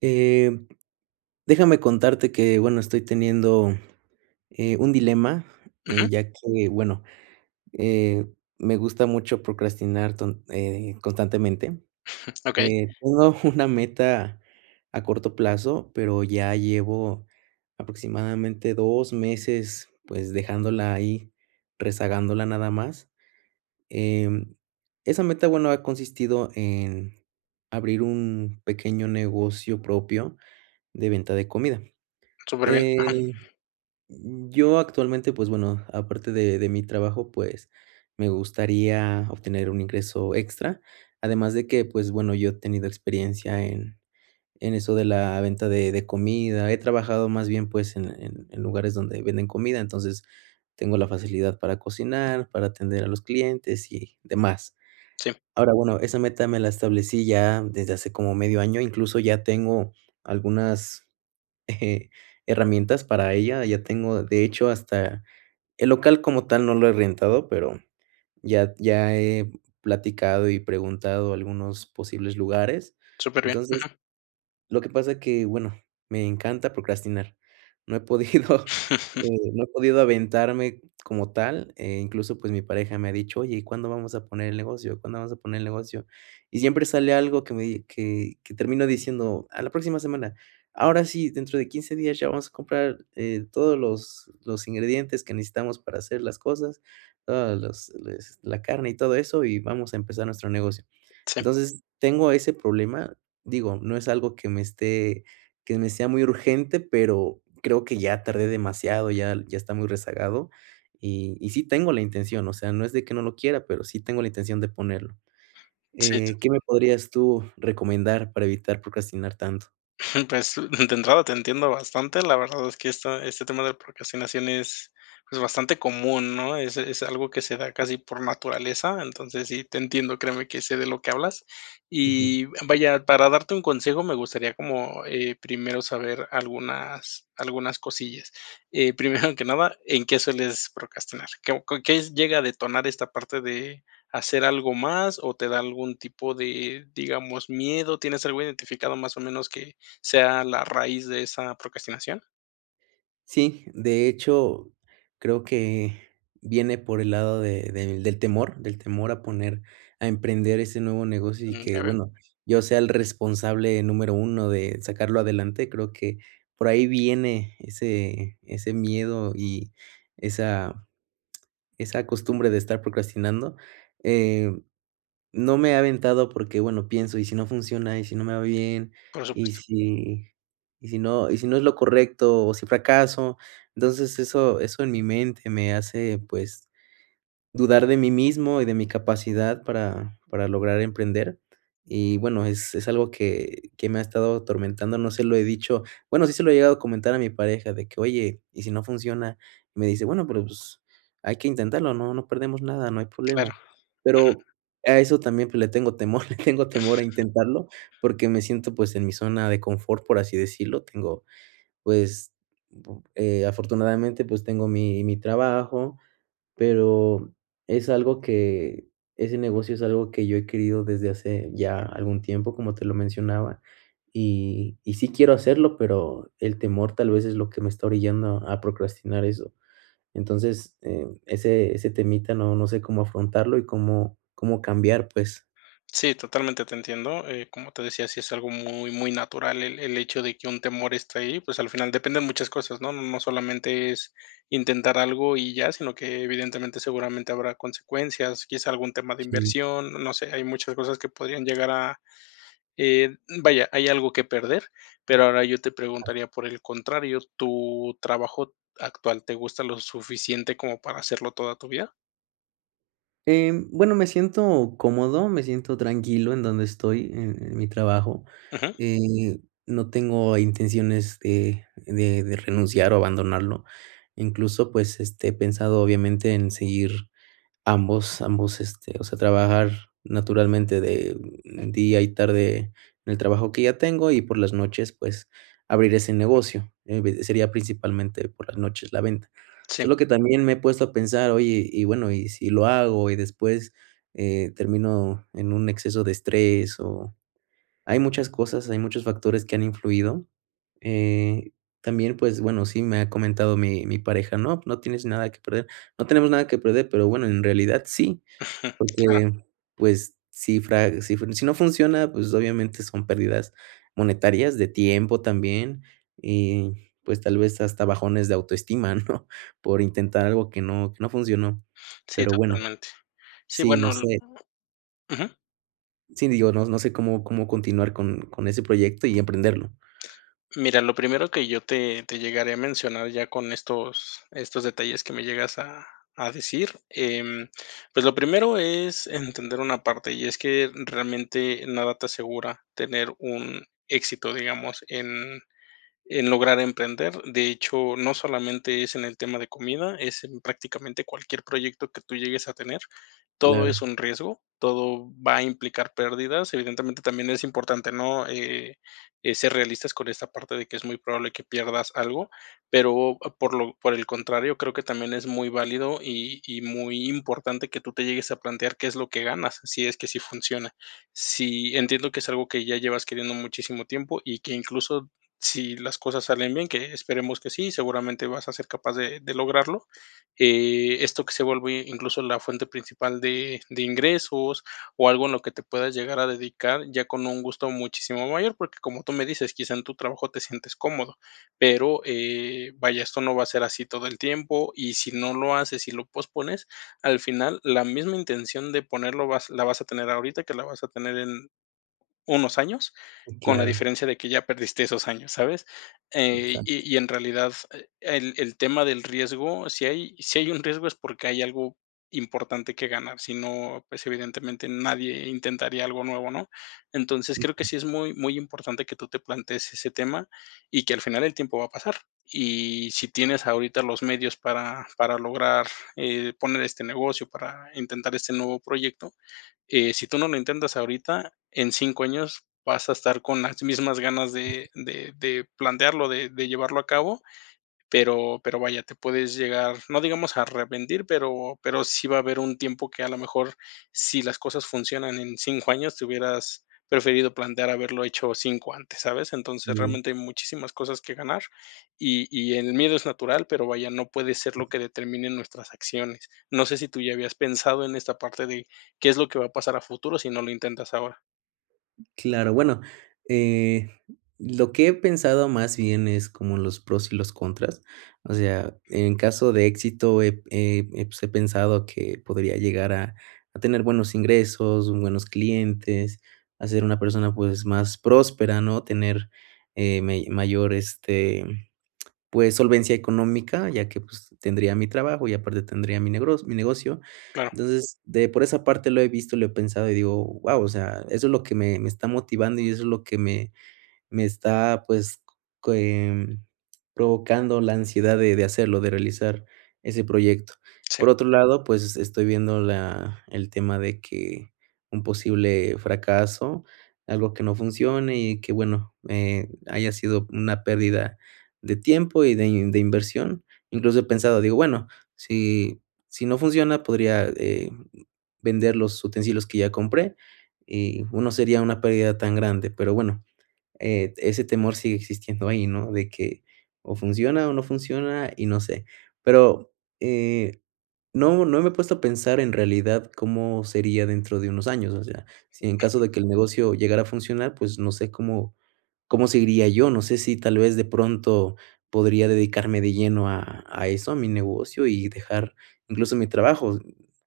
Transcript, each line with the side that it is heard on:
right: Eh, déjame contarte que, bueno, estoy teniendo, eh, un dilema,
left: Ujú.
right: ya que, bueno, eh, me gusta mucho procrastinar ton eh, constantemente,
left: Okey.
right: eh, tengo una meta a corto plazo, pero ya llevo aproximadamente 2 meses, pues, dejándola ahí, rezagándola, nada más. Em, esa meta, bueno, ha consistido en abrir un pequeño negocio propio de venta de comida.
left: Superbién.
right: Eh,
left: Ajá.
right: mm, yo, actualmente, pues, bueno, aparte de de mi trabajo, pues, me gustaría obtener un ingreso extra, además, de que, pues, bueno, yo he tenido experiencia en en eso de la venta de de comida, he trabajado, más bien, pues, en la en en lugares donde venden comida, entonces, tengo la facilidad para cocinar, para atender a los clientes y demás.
left: Sí.
right: Ahora, bueno, esa meta me la establecí ya desde hace como medio año. Incluso ya tengo algunas, eh, herramientas para ella, ya tengo, de hecho, hasta el local como tal no lo he rentado, pero ya ya he platicado y preguntado algunos posibles lugares.
left: Superbién,
right: Entonces,
left: ujú.
right: lo que pasa es que, bueno, me encanta procrastinar, no he podido, eh, no he podido aventarme como tal, eh, incluso, pues, mi pareja me ha dicho: "Oye, ¿y cuándo vamos a poner el negocio? ¿Cuándo vamos a poner el negocio?". Y siempre sale algo que me que que termino diciendo: "A la próxima semana. Ahora sí, dentro de 15 días ya vamos a comprar, eh, todos los los ingredientes que necesitamos para hacer las cosas, todos los les la carne y todo eso, y vamos a empezar nuestro negocio".
left: Sí.
right: Entonces, tengo ese problema, digo, no es algo que me esté que me sea muy urgente, pero creo que ya tardé demasiado, y ya ya está muy rezagado. Y y sí, tengo la intención, o sea, no es de que no lo quiera, pero sí tengo la intención de ponerlo. Eh, ¿qué
left: [unintelligible]
right: me podrías tú recomendar para evitar procrastinar tanto?
left: Pues, de entre entrada, te entiendo bastante, la verdad es que este este tema de procrastinación es bastante común, ¿no? Es es algo que se da casi por naturaleza. Entonces, sí, te entiendo, créeme que sé de lo que hablas.
right: Ujú.
left: Y vaya, para darte un consejo, me gustaría, como, eh, primero saber algunas algunas cosillas. Eh, primero que nada, ¿en qué sueles procrastinar? ¿Qué qué llega a detonar esta parte de hacer algo más o te da algún tipo de, digamos, miedo? ¿Tienes algo identificado, más o menos, que sea la raíz de esa procrastinación?
right: Sí, de hecho, creo que viene por el lado de de del temor, del temor a poner, a emprender ese nuevo negocio y
left: Mm.
right: que,
left: Ya veo.
right: bueno, yo sea el responsable número uno de sacarlo adelante. Creo que por ahí viene ese ese miedo y esa esa costumbre de estar procrastinando. Eh, no me he aventado porque, bueno, pienso, ¿y si no funciona, y si no me va bien,
left: Por
right: y
left: supuesto.
right: si y si no y si no es lo correcto o si fracaso? Entonces eso eso en mi mente me hace, pues, dudar de mí mismo y de mi capacidad para para lograr emprender y, bueno, es es algo que que me ha estado atormentando. No se lo he dicho Bueno, sí se lo he llegado a comentar a mi pareja, de que, oye, ¿y si no funciona? Me dice: "Bueno, pues hay que intentarlo. No, no perdemos nada, no hay
left: Claro.
right: problema", pero
left: Ujú.
right: a eso también. Pues le tengo temor. Le tengo temor a intentarlo porque me siento, pues, en mi zona de confort, por así decirlo. Tengo, pues, eh, afortunadamente, pues tengo mi mi trabajo, pero es algo que ese negocio es algo que yo he querido desde hace ya algún tiempo, como te lo mencionaba, y y sí quiero hacerlo, pero el temor tal vez es lo que me está orillando a procrastinar eso. Entonces, eh, ese ese temita no, no sé cómo afrontarlo y cómo cómo cambiar, pues.
left: Sí, totalmente te entiendo. Eh, como te decía, sí es algo muy, muy natural el el hecho de que un temor esté ahí, pues al final dependen muchas cosas, ¿no? No solamente es intentar algo y ya, sino que evidentemente seguramente habrá consecuencias, quizá algún tema de
right: Sí.
left: inversión, no sé, hay muchas cosas que podrían llegar a, eh, vaya, hay algo que perder, pero ahora yo te preguntaría, por el contrario, ¿tu trabajo actual te gusta lo suficiente como para hacerlo toda tu vida?
right: Em, bueno, me siento cómodo. Me siento tranquilo en donde estoy, en en mi trabajo
left: Ujú.
right: y no tengo intenciones de de de renunciar o abandonarlo. Incluso, pues, este, he pensado, obviamente, en seguir ambos ambos este, o sea, trabajar naturalmente de día y tarde en el trabajo que ya tengo y por las noches, pues abrir ese negocio. Evi sería principalmente por las noches la venta.
left: Sí.
right: Solo que también me he puesto a pensar, oye, y bueno, ¿y si lo hago y después, eh, termino en un exceso de estrés?, o Hay muchas cosas, hay muchos factores que han influido. Eh, también, pues bueno, sí me ha comentado mi mi pareja: "No, pues no tienes nada que perder". No tenemos nada que perder, pero bueno, en realidad sí,
left: Ujú. Claro.
right: porque, pues, si fra si si no funciona, pues obviamente son pérdidas, monetarias. De tiempo también. Y pues tal vez hasta bajones de autoestima, ¿no? Por intentar algo que no, que no funcionó,
left: Sí,
right: pero bueno.
left: totalmente. Sí,
right: Sí,
left: bueno,
right: no
left: l
right: sé.
left: ujú.
right: Sí, digo, no no sé cómo cómo continuar con con ese proyecto y emprenderlo.
left: Mira, lo primero que yo te te llegaré a mencionar ya con estos estos detalles que me llegas a a decir, em, pues, lo primero es entender una parte y es que, realmente, nada te asegura tener un éxito, digamos, en en lograr emprender, de hecho, no solamente es en el tema de comida, es prácticamente, cualquier proyecto que tú llegues a tener, todo es
right: Claro.
left: un riesgo, todo va a implicar pérdidas, evidentemente, también es importante, ¿no?, eh eh, ser realistas con esta parte de que es muy probable que pierdas algo, pero por lo por el contrario, creo que también es muy válido y y muy importante que tú te llegues a plantear qué es lo que ganas, si es que sí funciona, sí entiendo que es algo que ya llevas queriendo muchísimo tiempo y que, incluso, si las cosas salen bien, que esperemos que sí, seguramente, vas a ser capaz de de lograrlo, eh, esto que se vuelve incluso la fuente principal de de ingresos o algo en lo que te puedas llegar a dedicar ya con un gusto muchísimo mayor, porque como tú me dices, quizá en tu trabajo te sientes cómodo, pero, eh, vaya, esto no va a ser así todo el tiempo y, si no lo haces y lo pospones, al final, la misma intención de ponerlo vas la vas a tener ahorita, que la vas a tener en unos años, con la
right: Claro.
left: diferencia de que ya perdiste esos años, ¿sabes? Eh,
right: Exacto.
left: y y en realidad, eh, el el tema del riesgo, si hay si hay un riesgo es porque hay algo importante que ganar, si no, pues, evidentemente, nadie intentaría algo nuevo, ¿no?, entonces, creo que
right: Ujú.
left: sí es muy, muy importante que tú te plantees ese tema y que, al final, el tiempo va a pasar, y si tienes ahorita los medios para para lograr, eh, poner este negocio, para intentar este nuevo proyecto, eh, si tú no lo intentas ahorita, en 5 años vas a estar con las mismas ganas de de de plantearlo, de de llevarlo a cabo, pero pero, vaya, te puedes llegar, no digamos a arrepentir, pero pero sí va a haber un tiempo que, a lo mejor, si las cosas funcionan en 5 años te hubieras preferido plantear haberlo hecho 5 antes, ¿sabes? Entonces,
right: Sí.
left: realmente, hay muchísimas cosas que ganar y y el miedo es natural, pero, vaya, no puede ser lo que determine nuestras acciones, no sé si tú ya habías pensado en esta parte de qué es lo que va a pasar a futuro si no lo intentas ahora.
right: Claro. Bueno, eh, lo que he pensado más bien es como los pros y los contras. O sea, en caso de éxito, eh, pues, eh, pensado que podría llegar a a tener buenos ingresos, buenos clientes, a ser una persona, pues, más próspera, ¿no? Tener, eh, me mayor, este, pues, solvencia económica, ya que, pues, tendría mi trabajo y aparte tendría mi negro mi negocio.
left: Claro.
right: Entonces, por esa parte lo he visto, lo he pensado y digo: "Guau", o sea, eso es lo que me me está motivando y eso es lo que me me está, pues, provocando la ansiedad de de hacerlo, de realizar ese proyecto.
left: Sí.
right: Por otro lado, pues, estoy viendo la el tema de que un posible fracaso, algo que no funcione y que, bueno, eh, haya sido una pérdida de tiempo y de de inversión. Incluso he pensado, digo: "Bueno, si si no funciona, podría eh, vender los utensilios que ya compré y no sería una pérdida tan grande". Pero, bueno, eh, ese temor sigue existiendo ahí, ¿no? De que o funciona o no funciona y no sé, pero, eh, no no me he puesto a pensar en realidad, cómo sería dentro de unos años. O sea, si en caso de que el negocio llegara a funcionar, pues, no sé, ¿cómo, cómo seguiría yo? No sé, si tal vez, de pronto podría dedicarme de lleno a a eso, a mi negocio, y dejar incluso mi trabajo,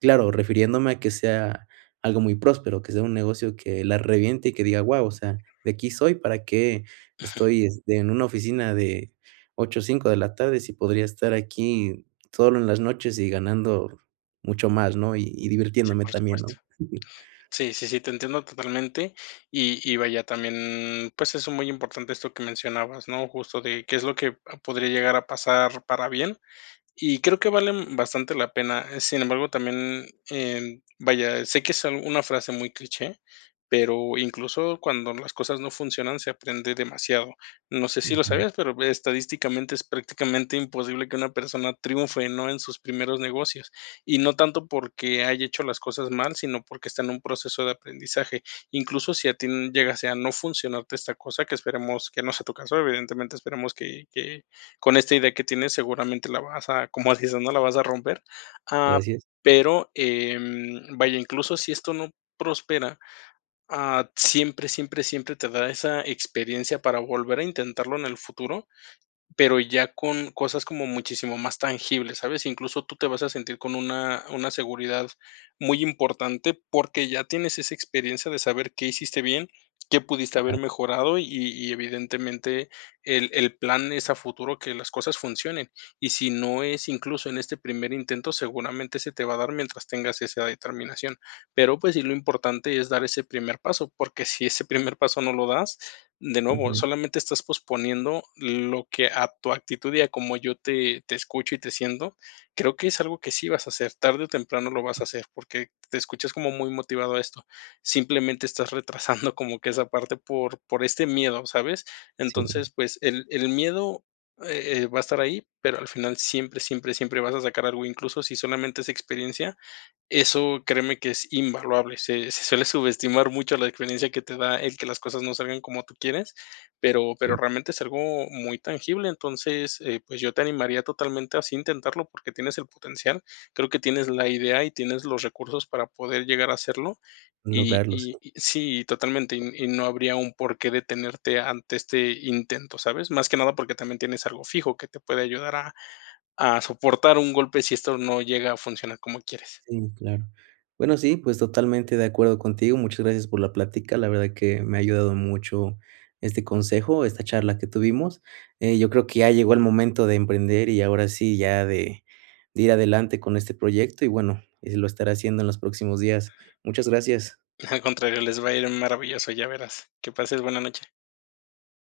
right: claro, refiriéndome a que sea algo muy próspero, que sea un negocio que la reviente y que diga: "Guau", o sea, "de aquí soy, ¿para qué estoy en una oficina de 8 a 5, de la tarde, si podría estar aquí solo en las noches y ganando mucho más?". ¿No? Y y
left: Sí,
right: divirtiéndome
left: por
right: también,
left: supuesto.
right: ¿no?
left: Sí, sí, sí, te entiendo totalmente y y vaya también, pues, eso es muy importante, esto que mencionabas, ¿no?, justo de qué es lo que podría llegar a pasar para bien y creo que vale bastante la pena, eh, sin embargo, también, em, vaya, sé que es una frase muy cliché, pero, incluso cuando las cosas no funcionan, se aprende demasiado. No sé, si lo sabías, pero estadísticamente es prácticamente imposible que una persona triunfe, ¿no? En sus primeros negocios, y no tanto porque haya hecho las cosas mal, sino porque está en un proceso de aprendizaje. Incluso si a ti llegase a no funcionarte esta cosa, que esperemos que no sea tu caso, evidentemente esperemos que que con esta idea que tienes, seguramente la vas a, como se dice, ¿no? La vas a romper, ah,
right: Gracias.
left: pero, em, vaya, incluso si esto no prospera. Ah, siempre, siempre, siempre te da esa experiencia para volver a intentarlo en el futuro, pero ya con cosas como muchísimo más tangibles, ¿sabes? Incluso tú te vas a sentir con una una seguridad muy importante porque ya tienes esa experiencia de saber qué hiciste bien, qué pudiste haber
right: Claro.
left: mejorado y y evidentemente, el el plan es a futuro que las cosas funcionen. Y si no es incluso en este primer intento, seguramente se te va a dar mientras tengas esa determinación. Pero, pues sí, lo importante es dar ese primer paso, porque si ese primer paso no lo das, de nuevo,
right: Ujú.
left: solamente estás posponiendo lo que a tu actitud y a como yo te te escucho y te siento. Creo que es algo que sí vas a hacer, tarde o temprano lo vas a hacer, porque te escuchas como muy motivado a esto. Simplemente estás retrasando como que esa parte por por este miedo, ¿sabes?
right: Sí.
left: Entonces, pues, el el miedo, eh, va a estar ahí, pero, al final siempre, siempre, siempre vas a sacar algo, incluso si solamente es experiencia, eso créeme que es invaluable. Se se suele subestimar mucho la experiencia que te da el que las cosas no salgan como tú quieres. Pero
right: Sí.
left: pero realmente es algo muy tangible, entonces, eh, pues, yo te animaría totalmente así a intentarlo porque tienes el potencial. Creo que tienes la idea y tienes los recursos para poder llegar a hacerlo y
right: Lograrlos.
left: y y sí, totalmente, y y no habría un porqué detenerte ante este intento, ¿sabes? Más que nada porque también tienes algo fijo que te puede ayudar a a soportar un golpe si esto no llega a funcionar como quieres.
right: Sí, claro. Bueno, sí, pues, totalmente de acuerdo contigo. Muchas gracias por la plática, la verdad que me ha ayudado mucho este consejo, esta charla que tuvimos, eh, yo creo que ya llegó el momento de emprender y ahora sí, ya de de ir adelante con este proyecto y, bueno, y lo estaré haciendo en los próximos días. Muchas gracias.
left: Al contrario, les va a ir maravilloso, ya verás. Que pases buena noche.